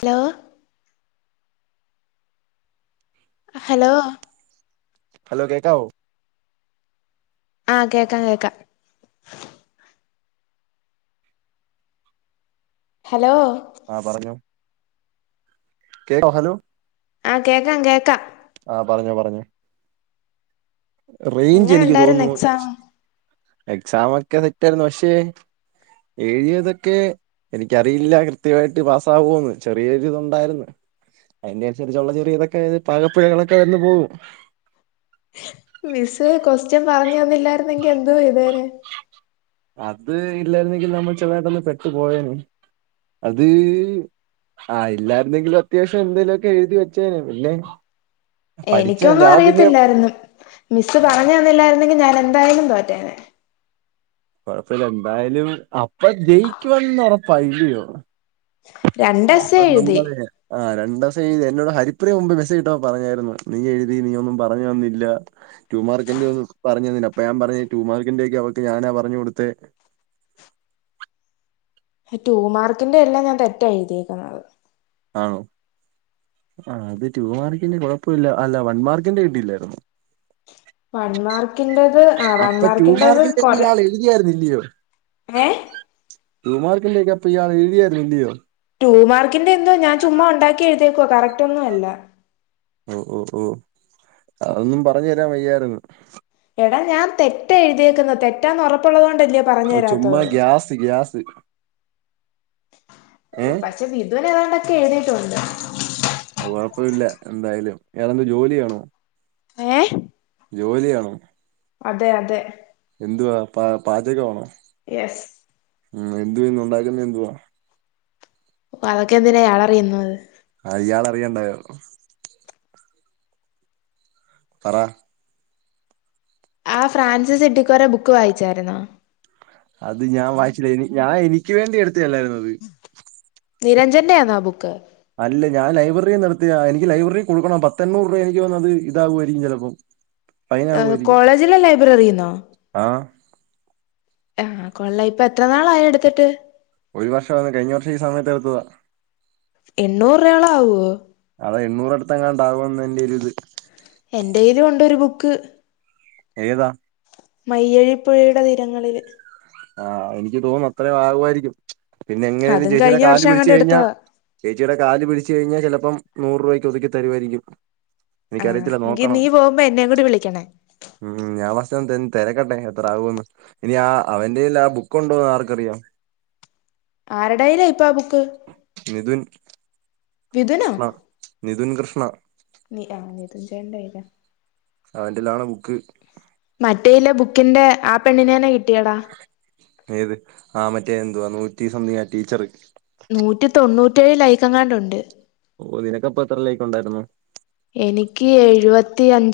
Hello hello hello കേക്കാവോ? ആ കേക്കാം കേക്കാം. ഹലോ ആ പറഞ്ഞോ കേ ഹലോ ആഹ് കേക്കാം കേക്കാം [inaudible] എങ്ങനെ എനിക്ക് ഉണ്ടായിരുന്നു തോന്നുന്നു എക്സാം എക്സാം ഒക്കെ സെറ്റായിരുന്നു. പക്ഷെ എഴുതിയതൊക്കെ എനിക്കറിയില്ല ക്ർ കൃത്യമായിട്ട് പാസ്സാകോന്ന്. ചെറിയൊരു ഇതുണ്ടായിരുന്നു. അതിന്റെ അനുസരിച്ചുള്ള ചെറിയ ഇതൊക്കെ പാകപ്പിഴകളൊക്കെ വന്ന് പോകും. മിസ് കോസ്റ്റ്യൻ പറഞ്ഞു തന്നില്ലായിരുന്നെങ്കി എന്തോ ചെയ്തേനെ? അത് ഇല്ലായിരുന്നെങ്കിൽ നമ്മൾ ചെതായിട്ടൊന്ന് പെട്ടു പോയേനെ. അത് ആ ഇല്ലായിരുന്നെങ്കിലും അത്യാവശ്യം എന്തെലുമൊക്കെ എഴുതി വെച്ചേനെ പിന്നെ പഠിച്ച എനിക്കൊന്നും ഞാൻ പിന്നെ അറിയത്തില്ലായിരുന്നു. മിസ്സ് ആ പറഞ്ഞ് തന്നില്ലായിരുന്നെങ്കി ഞാൻ എന്തായാലും തോറ്റേനെ. കൊഴപ്പില്ല എന്തായാലും അപ്പൊ ജയിക്കുവന്നുറപ്പാ ഇല്ല്യോ? രണ്ട് എസ്സേ അപ്പൊ എഴുതി നമ്മള് ആ രണ്ട തി എന്നോട് ഹരിപ്രിയ മുമ്പ് മെസ്സജ് ഇട്ടപ്പം പറഞ്ഞായിരുന്നു. നീ എഴുതി നീ ഒന്നും പറഞ്ഞ് തന്നില്ല. ടു മാർക്കിന്റെ ഒന്നും പറഞ്ഞ് തന്നില്ല. അപ്പൊ ഞൻ പറഞ്ഞ് ടു മാർക്കിന്റെ ഒക്കെ അവൾക്ക് ഞാനാ പറഞ്ഞു കൊടുത്തെ. ടൂ മാർക്കിന്റെ എല്ലാം ഞാൻ തെറ്റാ എഴുതിയേക്കുന്നത്. ആണോ ആ അത് ടു മാർക്കിന്റെ കുഴപ്പുല്ല അല്ല വൺ മാർക്കിന്റെ കീട്ടില്ലായിരുന്നോ? വൺമാർക്കിന്റെ ആ വൺ അപ്പൊ ടു മാർക്കിന്റത് മാർക്കിന്റെ ഒക്കെ കൊറെ ഇയാൾ എഴുതിയായിരുന്നില്ലയോ ഏ റൂമാർക്കിലേക്കപ്പൊ യാ എഴതിയായിരുന്ന ഇയോ ടു മാർക്കിന്റെ എന്തോ ഞാൻ ചുമ്മാ ഉണ്ടാക്കി എഴുതേക്കോ കറക്റ്റ് ഒന്നും അല്ല ഓ ഓ ഓ അതൊന്നും പറഞ്ഞു തരാൻ വയ്യാരന്ന് എടാ ഞാൻ തെറ്റ എഴുതിയേക്കുന്നത് തെറ്റാന്ന് ഉറപ്പുള്ളതുകൊണ്ട് തല്ലേ പറഞ്ഞ് തരാത്തത് ത് പക്ഷെ ഇതുവനെ ഏതാണ്ട എഴുതിയിട്ടുണ്ട് അത് കൊഴപ്പമില്ല എന്തായാലും വറെന്ത് ജോലിയാണോ ഏ ജോലിയാണോ അതെ അതെ എന്തുവാ പ പാചകമാണോ യെസ് ഉം എന്താ ഇന്ന് ഉണ്ടാക്കുന്ന എന്തുവാ പാവെകെന്തിന ഇയാളറിയുന്നത് അ ഇയാളറിയണ്ടായോ പറ ആ ഫ്രാൻസിസെറ്റ്ക്കൊറെ ബുക്ക് വായിച്ചായ്രുന്നോ അത് ഞാൻ വായിച്ചിലേനി ഞാൻ ഇനിക്ക് വേണ്ടി എടുത്- എല്ലാ [unintelligible] ന്നു അത് നിരഞ്ജന്റെ ആന്നോ ആ ബുക്ക് അല്ല ഞാൻ ലൈബ്രറി നിർത്തിയ എനിക്ക് ലൈബ്രറി കൊടുക്കണം പത്തണ്ണുർ രൂപ എനിക്ക് വന്ന അത് ഇതാവുമായിരിക്കും ചിലപ്പോം കോളേജിലെ ലൈബ്രറിന്നോ ആഹ് ആഹ് കൊള്ള ഇപ്പൊ എത്ര നാളായി എടുത്തിട്ട് ഒരു വർഷം കഴിഞ്ഞ വർഷം ഈ സമയത്ത് എടുത്തതാ എണ്ണൂറ രോള ആവോ അത എണ്ണൂറ അടത്തങ്ങാണ്ടാകുംന്ന് എന്റെ ഒരു ഇത് എന്റെലും ഉണ്ട് ഒരു ബുക്ക് ഏതാ മയ്യഴിപ്പുഴയുടെ തീരങ്ങളില് ആഹ് എനിക്ക് തോന്നുന്നു അത്രയും ആഗുവായിരിക്കും പിന്നെ എങ്ങനെലും അതും ചേച്ചിയുടെ കഴിഞ്ഞ കാല് വർഷം പിടിച്ച് അങ്ങാണ്ട് കഴിഞ്ഞാൽ എടുത്തതാ ചേച്ചിയുടെ കാല് പിടിച്ച് കഴിഞ്ഞാൽ ചിലപ്പം നൂറ് രൂപയ്ക്ക് ഒതുക്കി തരുമായിരിക്കും ആഹ് എനിക്കറിയത്തില്ല എങ്കി നോക്കണം നീ പോവുമ്പോ എന്നേ കൂടി വിളിക്കണേ തിരക്കെട്ടെ എത്ര ആകുമന്ന് ഇനി ആ അവന്റെല്ല ആ ബുക്കുണ്ടോന്ന് ആർക്കറിയാം ആരുടയില ഇപ്പൊ ആ ബുക്ക് നിധുൻ വിധുനോ കൃഷ്ണ നിധുൻ കൃഷ്ണ നി അ നി തുഞ്ചണ്ടായിരാ അവന്റെലാണ് ബുക്ക് ന്റെ ആ പെണ്ണിന [unintelligible] ഏത് ആ റ്റേ എന്തുവാ നൂറ്റി സംതിങ്ങ ആ ടീച്ചറ് നൂറ്റി തൊണ്ണൂറ്റേഴ് ലൈക്കെങ്ങാണ്ടുണ്ട് ഓ നിനക്കപ്പ എത്ര ലൈക് ഒണ്ടാര്ന്ന്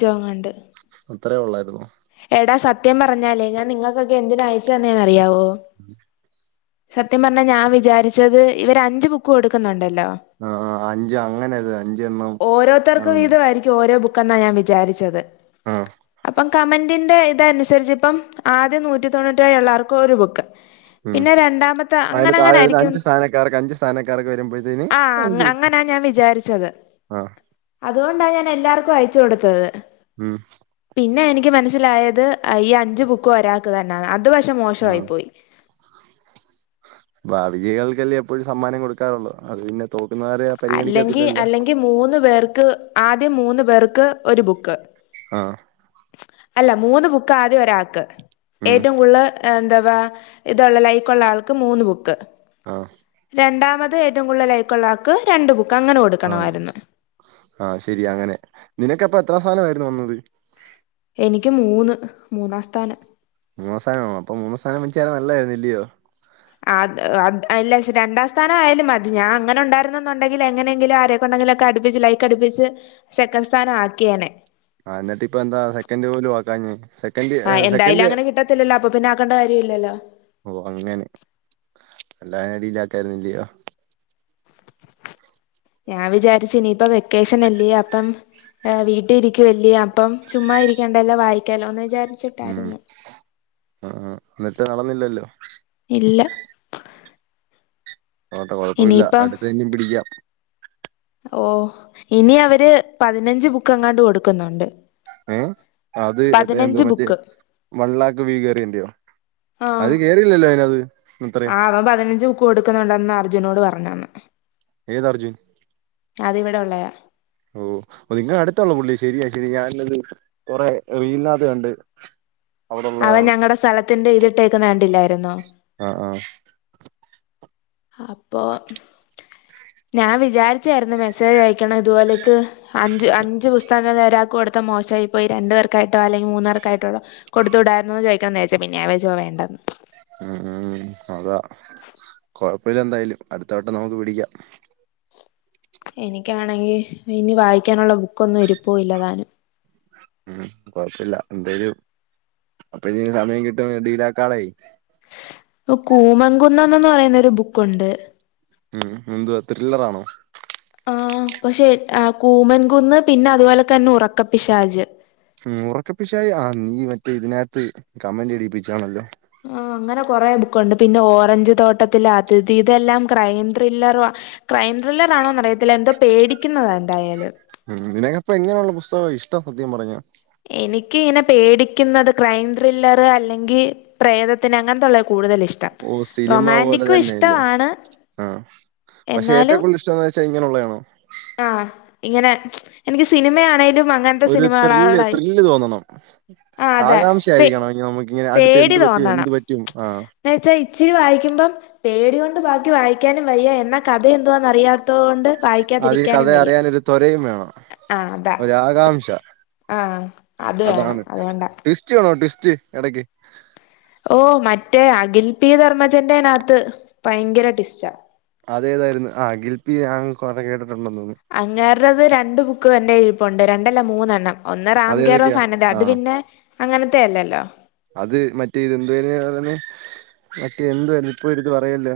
[unintelligible] ങ്ങാണ്ട് അത്രേ ഒള്ളാരുന്നോ എടാ സത്യം പറഞ്ഞാലേ ഞാൻ നിങ്ങക്കക്കെ എന്തിനാ അയച്ച് തന്നേന്നറിയാവോ സത്യം പറഞ്ഞാ ഞാൻ വിചാരിച്ചത് ഇവര് അഞ്ച് ബുക്ക് ഒടുക്കുന്നുണ്ടായിരുന്നു ആ ആ അഞ്ച് അങ്ങനെ ത് അഞ്ചെണ്ണം ആ [unintelligible] ഞാവിചാരിച്ചത് ആ ത്തെ അനുസരിച്ചിപ്പം ആദ്യം നൂറ്റി തൊണ്ണൂറ്റെഴ്ള്ളോർക്ക് ഒരു ബുക്ക് ഉം പിന്നെ രണ്ടാമത്തെ അതിന്റെ താഴെ വരുന്ന അങ്ങനങ്ങനാരിക്കും അഞ്ച് സ്ഥാനക്കാർക്ക് അഞ്ച് സ്ഥാനക്കാർക്ക് വരുമ്പോഴത്തേന് ആ അഞ്ച് അങ്ങനാ ഞാൻ വിചാരിച്ചത് ആ അതുകൊണ്ടാ ഞാൻ എല്ലാർക്കും അയക് [unintelligible] കൊടുത്തത് ഉം പിന്നെയെനിക് ക്ക് മനസിലായത് ഈ അഞ്ച് ബുക്കും ഒരാക്ക് തന്നാന്ന് അത് ഇതു പഷെ ആ മോശവായി പോയി [unintelligible] എപ്പോഴും സമ്മാനം കൊടുക്കാറുള്ളു അത് പിന്നെ തോക് അല്ലെങ്കി അല്ലെങ്കി മൂന്ന് പേർക്ക് ആദ്യം മൂന്ന് പേർക്ക് ഒരു ബുക്ക് ആ അല്ല മൂന്ന് ബുക്ക് ആദ്യം ഒരാക്ക് ഉം ഏറ്റവും കൂടല് എന്താ വാ ഇതൊള്ള ലൈക്കൊള്ള ആൾക്ക് മൂന്ന് ബുക്ക് ആ രണ്ടാമത് ത് ഏറ്റവും കൂടുതല് ലൈക്കൊള്ളാക്ക് രണ്ട് ബുക്ക് അങ്ങനെ ആ കൊടുക്കണമായിരുന്നു ആ ശരിയ അങ്ങനെ നിനക്കപ്പ എത്രാം സാനവായിരുന്നു വന്നത് എനിക്ക് മൂന്ന് മൂന്നാം സ്ഥാനം മൂന്നാ സ്സാനമാ ആ അപ്പൊ മൂന്നാ സഥാനംവെച്ച യാള് നല്ലായിരുന്നു ഇല്യോ ആ ഇല്ല പക്ഷെ രണ്ടാം സ്ഥാനം ആയാലും മതി ഞാൻ അങ്ങനൊണ്ടാരുന്നെങ്കില് എങ്ങനെങ്കിലും ആരെക്കൊണ്ടെങ്കിലുമൊക്കെ അടിപ്പിച്ച് ലൈക്ക് അടിപ്പിച്ച് സെക്കൻ് സ്ഥാനം ആക്കിയേനെ ആ എന്നിട്ട്പ്പ എന്താ സെക്കൻഡ് പോലും ആക്കാഞ്ഞേ സെക്കൻഡ് ആ എന്തായാലും സെക്കൻഡ് അങ്ങനെ കിട്ടത്തില്ലല്ലോ അപ്പൊ പിന്നെ ആക്കണ്ട കാര്യ ഇല്ലല്ലോ [unintelligible] ഇല്ലയോ ഇപ്പ വെക്കേഷൻ അല്ലേ അപ്പം ഏഹ് വീട്ടിരിക്കുവല്ലേ അപ്പം ചുമ്മാ ഇരിക്കണ്ടല്ലോ വായിക്കാലോന്ന് വിചാരിച്ച് മ് ആ എന്നിട്ട് നടന്നില്ലല്ലോ ഇല്ല പോട്ടെ കുഴപ്പമില്ല ഇനിയിപ്പം അടുത്ത ഇന്നീം പിടിക്കാം ഓ ഇനി അവര് പതിനഞ്ച് ബുക്ക് അങ്ങാണ്ട് കൊടുക്കുന്നുണ്ട് ഏഹ് അത് പതിനഞ്ച് എന്തുവാ മറ്റേ ബുക്ക് വൺലാക്ക് വ്യൂ കയറിയന്റെയോ അത് കേറിയില്ലല്ലോ അതിനാത്ത് ആ അവൻ പതിനഞ്ച് ബുക്ക് കൊടുക്കുന്നുണ്ടന്ന് അർ ജുനോട് പറഞ്ഞന്ന് ഏത് അർജുൻ അതിവിടെ ഉള്ളയാ ഓ നിങ്ങളെ അടുത്തൊള്ള പുള്ളി ശരിയാ ശരിയാ ഞാനത് കൊറെ റീലിനകത്ത് കണ്ട് അവൻ അവിടെള്ളതാണ് ഞങ്ങടെ സ്ഥലത്തിന്റെ ഇതിട്ടേക്കുന്ന കണ്ടില്ലായിരുന്നോ ആഹ് ആഹ് അപ്പൊ ഞാൻ വിചാരിച്ചായിരുന്നു മെസ്സേജ് അയക്കണം ഇതുപോലേക്ക് അഞ്ച് അഞ്ച് പുസ്തകമേ ഒരാൾക്ക് കൊടുത്ത മോശമായി പോയി രണ്ടു പേർക്കായിട്ടോ അല്ലെങ്കിൽ മൂന്നാേർക്കായിട്ടൊള്ള കൊടുത്തു വിടായിരുന്നു എന്ന് ചോദിക്കണം എന്നു വിചാരിച്ചു പിന്നെ ഞാൻ വിചാരിച്ചു വേണ്ടന്ന് മ് മ്ഹ് അതാ കൊഴപ്പില്ല എന്തായാലും അടുത്തവട്ടം നമുക്ക് പിടിക്കാം എനിക്ക് ആണെങ്കി ഇനി വായിക്കാനൊള്ള ബുക്കൊന്നും ഇരിപ്പൂ ഇല്ല താനും മ് കൊഴപ്പില്ല എന്തായും അപ്പ ഇനി സമയം കിട്ടും [unintelligible] കൂമൻകുന്നെന്നൊന്ന് പറയുന്നെ ഒരു ബുക്കുണ്ട് മ്ഹ് എന്തുവാ ത്രില്ലറാണോ ആ പക്ഷെ കൂമൻകുന്ന് പിന്നെ അതുപോലെക്കെ തന്നെ ഉറക്കപ്പിശാജ് മ് ഒറക്കപ്പിശാചാ ആ നീ മറ്റേ ഇതിനകത്ത് കമന്റ് ഇടിപ്പിച്ചാണല്ലോ ആ അങ്ങനെ കൊറേ ബുക്കൊണ്ട് പിന്നെ ഓറഞ്ച് തോട്ടത്തിലെ അതിഥി ഇതെല്ലാം ക്രൈം ത്രില്ലറുവ ക്രൈം ത്രില്ലർ ആണോന്ന് അറിയത്തില്ല എന്തോ പേടിക്കുന്നതാ എന്തായാലും മ് നിനക്കപ്പോ എങ്ങനെയുള്ള പുസ്തകമാ ഇഷ്ടം സത്യം പറഞ്ഞ എനിക്ക് ഇങ്ങനെ പേടിക്കുന്നത് ക്രൈം ത്രില്ലർ അല്ലെങ്കി പ്രേതത്തിന് അങ്ങനത്തെള്ളാ കൂടുതൽ ഇഷ്ടം ഓ സിനിമ പോലെ റൊമാന്റിക്കും തന്നെയല്ലേ ഇഷ്ടമാണ് എന്നാലും [unintelligible] ഇങ്ങനെയൊള്ളയാണോ ആ ഇങ്ങനെ എനിക്ക് സിനിമയാണേലും അങ്ങനത്തെ ഒരു ത്രില്ല് സിനിമകളോടായി ത്രില്ല് തോന്നണം ആ അതെ ആകാംക്ഷ പേ ആയിരിക്കണം അയ്യോ നമ്മക്ക് ഇങ്ങനെ അടുത്ത എന്ത് പേടി പറ്റും എന്ത് തോന്നണം പറ്റും ആ എന്ന് വെച്ചാ ഇച്ചിരി വായിക്കുമ്പം പേടി കൊണ്ട് ബാക്കി വായിക്കാനും വയ്യ എന്ന കഥ എന്തുവാ എന്ന് അറിയാത്തോണ്ട് വായിക്കാതിരി അത് കഥ അറിയാനൊരു തോ [unintelligible] ഒരാകാംക്ഷ ആഹ് അത് വേണം അതുകൊണ്ടാ റ്റ് എടക്ക് ഓ മറ്റേ അഖിൽ പീ ധർമ്മജന്റെനകത്ത് ഭയങ്കര ട്വിസ്റ്റാ അതേതായിരുന്നു ആ അഖിൽ പി കൊറേ കേട്ട് അങ്ങേരുടെത് രണ്ട് ബു ക്ക് എൻ്റെ ഇരിപ്പൊണ്ട് രണ്ടല്ല മൂന്നെണ്ണം ഒന്ന് റാം അതേതൊക്കെയാ കെയറോഫ്‌ ആനന്ദി അത് ആഹ് പിന്നെ, അങ്ങനെ അല്ലലോ അത് മറ്റേ ഇത് എന്താരുന്നു അതിനു പറയുന്നേ, മറ്റേ എന്തുവാരുന്നു, ഇപ്പൊ ഒരിത് പറയുവല്ലോ,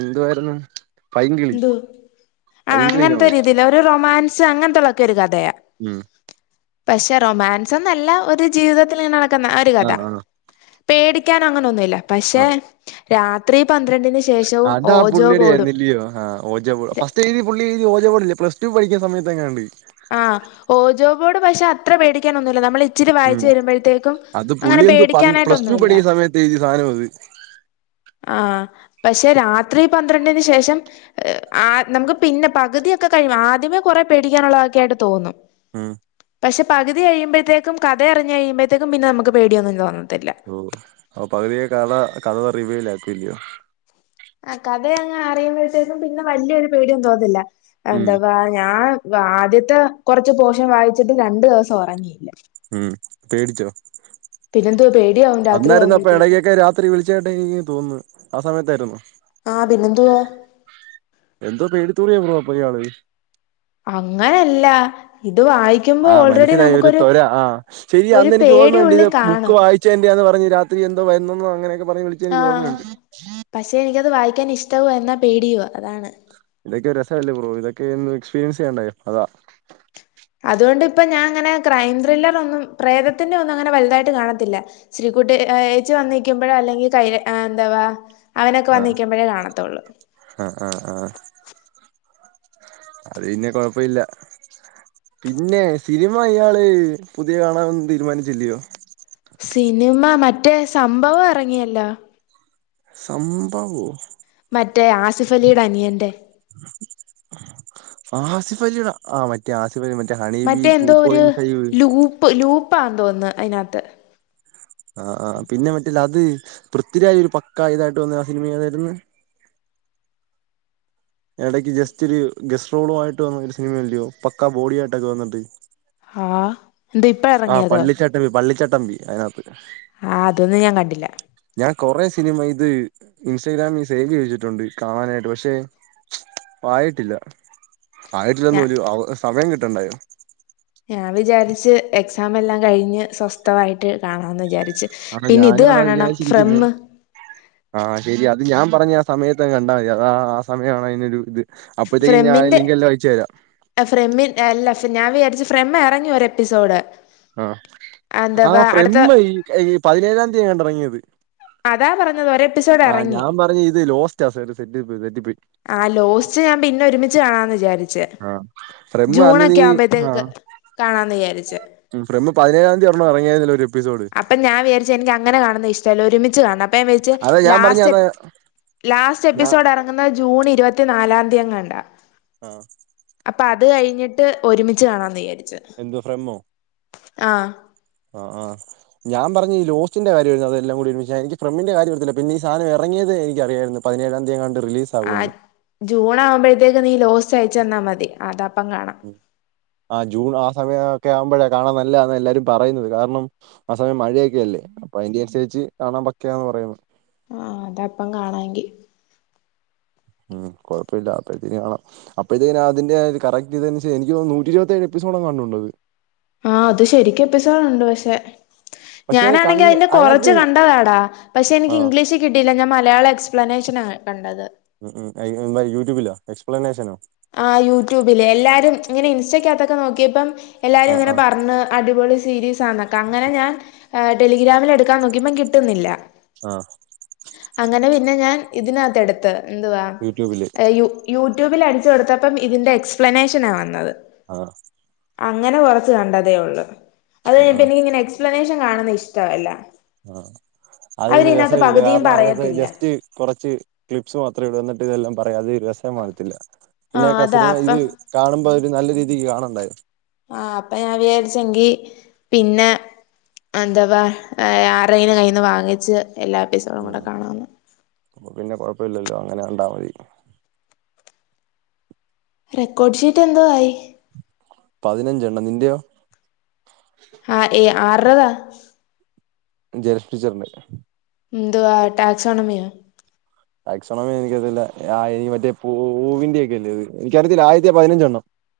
എന്തു ആയിരുന്നു. എന്തുവാ, ആ അങ്ങനത്തെ നോവൽ രീതി ലഒരു റൊമാൻസ് അങ്ങനത്തുള്ളക്കെ ഒരു കഥയാ ഉം പക്ഷെ റൊമാൻസ് എന്നല്ല ഒരു ജീവിതത്തിൽ ഇങ്ങനെ നട നടക്കുന്ന ഒരു കഥ ആഹ് ആഹ് പേടിക്കാൻ അങ്ങനെ ഒന്നു ഇല്ല പക്ഷേ ആഹ് രാത്രി പന്ത്രണ്ടിനന് ശേഷവും ഓജോ ബോഡും ആ ഓജോ ബോഡ്, ഫസ്റ്റ് എഴുതി., പുള്ളി എഴുതി, [unintelligible] ഓ ജോ ഇത് പോലെ പ്ലസ്ടു പഠിക്കുന്ന സമയത്ത് എങ്ങനണ്ട് ആ ഓജോ ബോഡ് പക്ഷെ അത്ര പേടിക്കാനൊന്നുല്ല നമ്മള് ഉം അത് പുള്ളി എന്തോ പ പ്ലസ്ടു പേടിക്കാനായിട്ടൊന്നുല്ല പഠിക്കുന്ന സമയത്ത് എഴുതിയ സാധനാ അത് ആ പക്ഷെ രാത്രി പന്ത്രണ്ടിന് ശേഷം ആ നമുക്ക് പിന്നെ പകുതിയൊക്കെ കഴിയു ആദ്യമേ കൊറെ പേടിക്കാനുള്ളതൊക്കെ ആയിട്ട് തോന്നും ഉം പക്ഷേ പകുതി കഴിയുമ്പോഴുത്തേക്കും കഥയറിഞ്ഞ് കഴിയുപോഴേത്തെക്കും പിന്നെ നമുക്ക് പേടി ഒന്നുമല്ല തോന്നണത് ഓ അപ്പൊ പകുതിയെ കഥ കഥ റിവ്യൂ വിലാക്കും ഇയ്യോ ആ കഥയ അങ്ങെ അറിയുമ്പോഴത്തേക്കും പിന്നെ വലിയൊരു പേടിയും തോന്നത്തില്ല ഉം എന്തവാ ഞാൻ ആദ്യത്തെ കുറച്ച് പോഷൻ വായിച്ചിട്ട് രണ്ടു ദിവസം ഉറങ്ങിയില്ല ഉം, പേടിച്ചോ, പിന്നെന്തോ പേടിയാവും രാത്രി അന്നാരന്ന് അപ്പ ആവുമ്പോഴത്തേക്കും ഇടക്കൊക്കെ രാത്രി വിളിച്ചതായിട്ടെ എനിക്ക് തോന്നുന്നു ആ സമയത്തായിരുന്നു ആ പിന്നെന്തുവാ. [unintelligible] അങ്ങനല്ല ഇത് വായിക്കുമ്പോ ആ, ഓൾറെഡി മനസ്സിലായി ഒരു നമുക്കൊരു തൊര, ആ ശരി ഒരു അന്നെനിക്ക് പേടി ഓർമ്മയുണ്ട് ഇത് ഉള്ളിൽ ബുക്ക് കാണും വായിച്ചേന്റെയാന്ന് പറഞ്ഞ് രാ- ഇനി എന്തോ വരുന്നോ, അങ്ങനൊക്കെ ആ പക്ഷെ എനിക്കത് വായി പിന്നെ ഇഷ്ടവായി വന്നാ പേടിയുവാ അതാണ് [unintelligible] ഇല്ല ബ്രൊ ഇതൊക്കെ ഒന്ന് എക്സ്പീരിയൻസ് ചെയ്യാണ്ടായോ, അതാ അതുകൊണ്ട് ഇപ്പൊ ഞാൻ അങ്ങനെ ക്രൈം ത്രില്ലർ ഒന്നും പ്രേതത്തിന്റെ ഒന്നും അങ്ങനെ വലുതായിട്ട് കാണത്തില്ല, ശ്രീകുട്ടി ഏച്ചി വന്നു നിക്കുമ്പോഴോ അല്ലെങ്കിൽ എന്തവാ. അവനൊക്കെ വന്ന് ആഹ് നിക്ക്മ്പഴേ കാണത്തൊള്ളൂ ആഹ് ആഹ് ആഹ് അത് പിന്നെ കൊഴപ്പമില്ല പിന്നെ സിനിമ ഇയാള് പുതിയ കാണൻനാെന്നും തീര്മാന്ച്ചില്ലിയോ സിന് മ മറ്റേ സംഭവം എറങ്ങിയല്ലാ സംഭവോ മറ്റേ ആസിഫലിയ്ടെ അനിയന്റെ ഫലിയ്ടെ മറ്റേ ആസി മറ്റേ ഹണീബി മറ്റേ റ്റൂ പോയിൻഫൈവ് പ്പാൺന്ന് തോന്ന്ന്ന് അയ്നകത്ത് ആ ആ പിന്നെ മറ്റില്ലത് പൃഥ്വിരാജ് ഒര് പക്കാ ഇതായിട്ട് വന്ന ആ സിനിമ ഏതായിര്ന്ന് എടയ്ക്ക് ജസ്റ്റാെരു ഗസ് റോളു ആയിട്ട് വന്ന ഒര് സിൻമയില്ലിയോ പക്കാ ബോഡിയായ്ട്ടൊക്കെ വന്ന്ട്ട് ഹാ ആ പള്ളി ചട്ടമ്പി പള്ളി ചട്ടമ്പി ട്ടമ്പി അയ്നകത്ത് ആ അതൊന്നും ഞാൻ കണ്ടില്ല ഞാൻ കൊറെ സിനിമ ഇത് ഇൻസ്റ്റഗ്രാമിൽ സേവ് ചെയ്തു വച്ചിട്ടുണ്ട് കാണാനായിട്ട് പക്ഷെ പായിട്ടില്ല ആയിട്ടില്ലന്ന് ഞാ ഒരു സമയം കി [unintelligible] കുറച്ച് എക്സാം എല്ലാം കഴിഞ്ഞു സ്വസ്ഥമായിട്ട് കാണാന്ന് വിചാരി ആ പിന്നെ ഇത് ഞാനും അതാ കാണണം വിചാരിച്ചിരിക്കുന്നെ ഫ്രെമ്മ് ആ ശെരി അത് ഞാൻ പറഞ്ഞ ആ സമയത്ത് കണ്ടാൽ മതി അത് ആ സമയാണ് അതിനൊരു ഇത് അപ്പോഴത്തേക്ക്‌ ഞാൻ ലിങ്ക് എല്ലാം അയച്ച് തരാം ഫ്രം അല്ല ഞാൻ വിചാരിച്ച് ഫ്രം എറങ്ങി ഒരു എപ്പിസോഡ് ആ ആ എന്താവാ ഫ്രം അടുത്ത ഈ പതിനേഴാമ് [unintelligible] റങ്ങിയത് അതാ പറഞ്ഞത് ഒരു എപ്പിസോഡ് ആ ഇറങ്ങി ഞാൻ പറഞ് ഇത് ലോസ്റ്റ്‌ [unintelligible] തെറ്റി പോയി ആ ലോസ്റ്റ്‌ ഞാൻ പിന്നെ ഒരുമിച്ച് ആന്ന് വിചാരി ച്ച് ആ ഫ്രമ്മ് ജൂൺ അന്ന് നീ ഒക്കെ ആ ആവുമ്പോത്തേക്ക് കാണാന്ന് വിചാരിച് ഉം ഫ്രമ് പതിനേഴാം തിയതി ഒരു എണ്ണം ഇറങ്ങി ആയി അപ്പൊ ഞാൻ വിചാരിച്ച് എനിക്ക് അങ്ങനെ കാണുന്നത് ഇഷ്ടല്ല ഒരുമിച്ച് ച്ച് കാണണം അതാ ഞാൻ പറഞ്ഞ ലാസ്റ്റ് അതാ എപ്പി ലാസ്റ്റ് ഞാ എപ്പിസോഡ് ഇറങ്ങുന്നത് ജൂൺ ഇരുപത്തിനാല്നാ [unintelligible] ആ അത് കഴിഞ്ഞിട്ട് ഒരുമിച്ച് കാണ്ണാംന്ന് വിചാരി എന്തോ ഫ്രമോ ആ ആ ഞാൻ പറഞ്ഞെ ലോസ്റ്റിന്റെ കാര്യമായിരുന്നു അതെല്ലാം കൂടിന്ന് എനിക്ക് പ്രേംമിന്റെ കാര്യം ഓർത്തിട്ടാ ഈ സാധനം എറങ്ങിയത് എനിക്കറിയായിരുന്നു പതിനെഴാം തീയതി എങ്ങാണ്ട് റിലീസ് ആ ആകുമെന്ന് ജൂൺ ആവുമ്പോഴത്തേക്ക് നീ ലോസ്റ്റ് അയച്ചു തന്നാൽ മത [unintelligible] പ്പം കാണാം ആ ജൂൺ ആ സമയം ഒക്കെ ആവുമ്പോഴാ കാണാൻ നല്ലതാന്ന് എല്ലാരും പറയുന്നത് കാരണം ആ സമയം മഴയൊക്കെ അല്ലേ അപ്പൊ അതിന് അനുസരിച്ച് കാണാൻ പക്കെയാന്ന് പറയുന്നത് ആ അത് അപ്പം കാണാങ്കി ഉം കുഴപ്പല്ല അപ്പോഴത്തേക്ക് കാണാം അപ്പോഴത്തേക്ക് അതിന്റെ കറക്റ്റ് ഇതനുസ എനിക്ക് തോന്നുന്നു നൂറ്റി ഇരുപത്തേഴ് എപ്പിസോടെങ്ങാനുണ്ട് ആ അത് ശരികും എപ്പിസോഡുണ്ട് പക്ഷെ പക്ഷെ അത് ഞാനാണെങ്കി കണ്ട് അതിന്റെ കൊറച്ച് അതിനകത്ത് കണ്ടതാടാ പക്ഷെ എനിക്ക് ആഹ് ഇംഗ്ലീഷ് കിട്ടില്ല ഞാൻ മലയാളം എക്സ്പ്ലനേഷനാ കണ്ടത് എക്സ്പ്ലനെഷനോ തൊക്കെ നോക്കിയപ്പം എല്ലാരും ആഹ് ഇങ്ങനെ ആഹ് പറഞ്ഞ് അടിപൊളി സീരീസ് ആന്നൊക്കെ അങ്ങനെ ഞാൻ ടെലിഗ്രാമിൽ എടുക്കാൻ നോക്കിയപ്പം കിട്ടുന്നില്ല ആഹ അങ്ങനെ പിന്നെ ഞാൻ ഇതിനകത്ത് എടുത്ത് എന്തുവാ യൂട്യൂബില് യൂ യൂട്യൂബിൽ അടി കൊടുത്തപ്പം ഇതിന്റെ എക്സ്പ്ലനേഷനാ വന്നത് ആഹ അങ്ങനെ കൊറച്ച് കണ്ടതേ ഉള്ളു അത് ആഹ് കഴിഞ്ഞപ്പോ ആഹ് എനിക്ക് ഇങ്ങനെ എസ്പ്ലനേഷൻ കാണുന്നത് ഇഷ്ടമല്ല ആഹ അത് രസമി പകുതിയും കാരണം അതിനകത്ത് പറയത്തില്ല ജസ്റ്റ് കുറച്ച് ക്ലിപ്സ് മാത്രമേ ഇടൂള്ളൂ [unintelligible] അത് രസ്യം കാണത്തില്ല ആഹ് പിന്നെക്കാ അതാ സിനിമ അപ്പം ഇത് കാണുമ്പോ ഒരു നല്ലൊരു കാണണ്ടായോ ആഹ അപ്പൊ ഞാൻ വിചാരിച്ചെങ്കി പിന്നെ എന്താവാ ആരെറേ കയ്ന്ന് വാങ്ങിച്ച് എല്ലാ എപ്പിസോഡും കൂടെ കാണാന്ന് ഇപ്പം അങ്ങനെ കണ്ടാ മതി റെക്കോർഡ്ഷീറ്റ് എന്തോ ആയി പതിനഞ്ചെണ്ണം നിന്റെയോ ആഹ ആര്ർതാ [unintelligible] എന്തുവാ ടാക്സോണമിയോ ടാക്സോണമി എനിക്കതില്ല മറ്റേ പൂവിന്റെ ഒക്കെയില്ലേ എനിക്കറിയത്തില്ല ആദ്യത്തെ പതിനഞ്ചെണ്ണം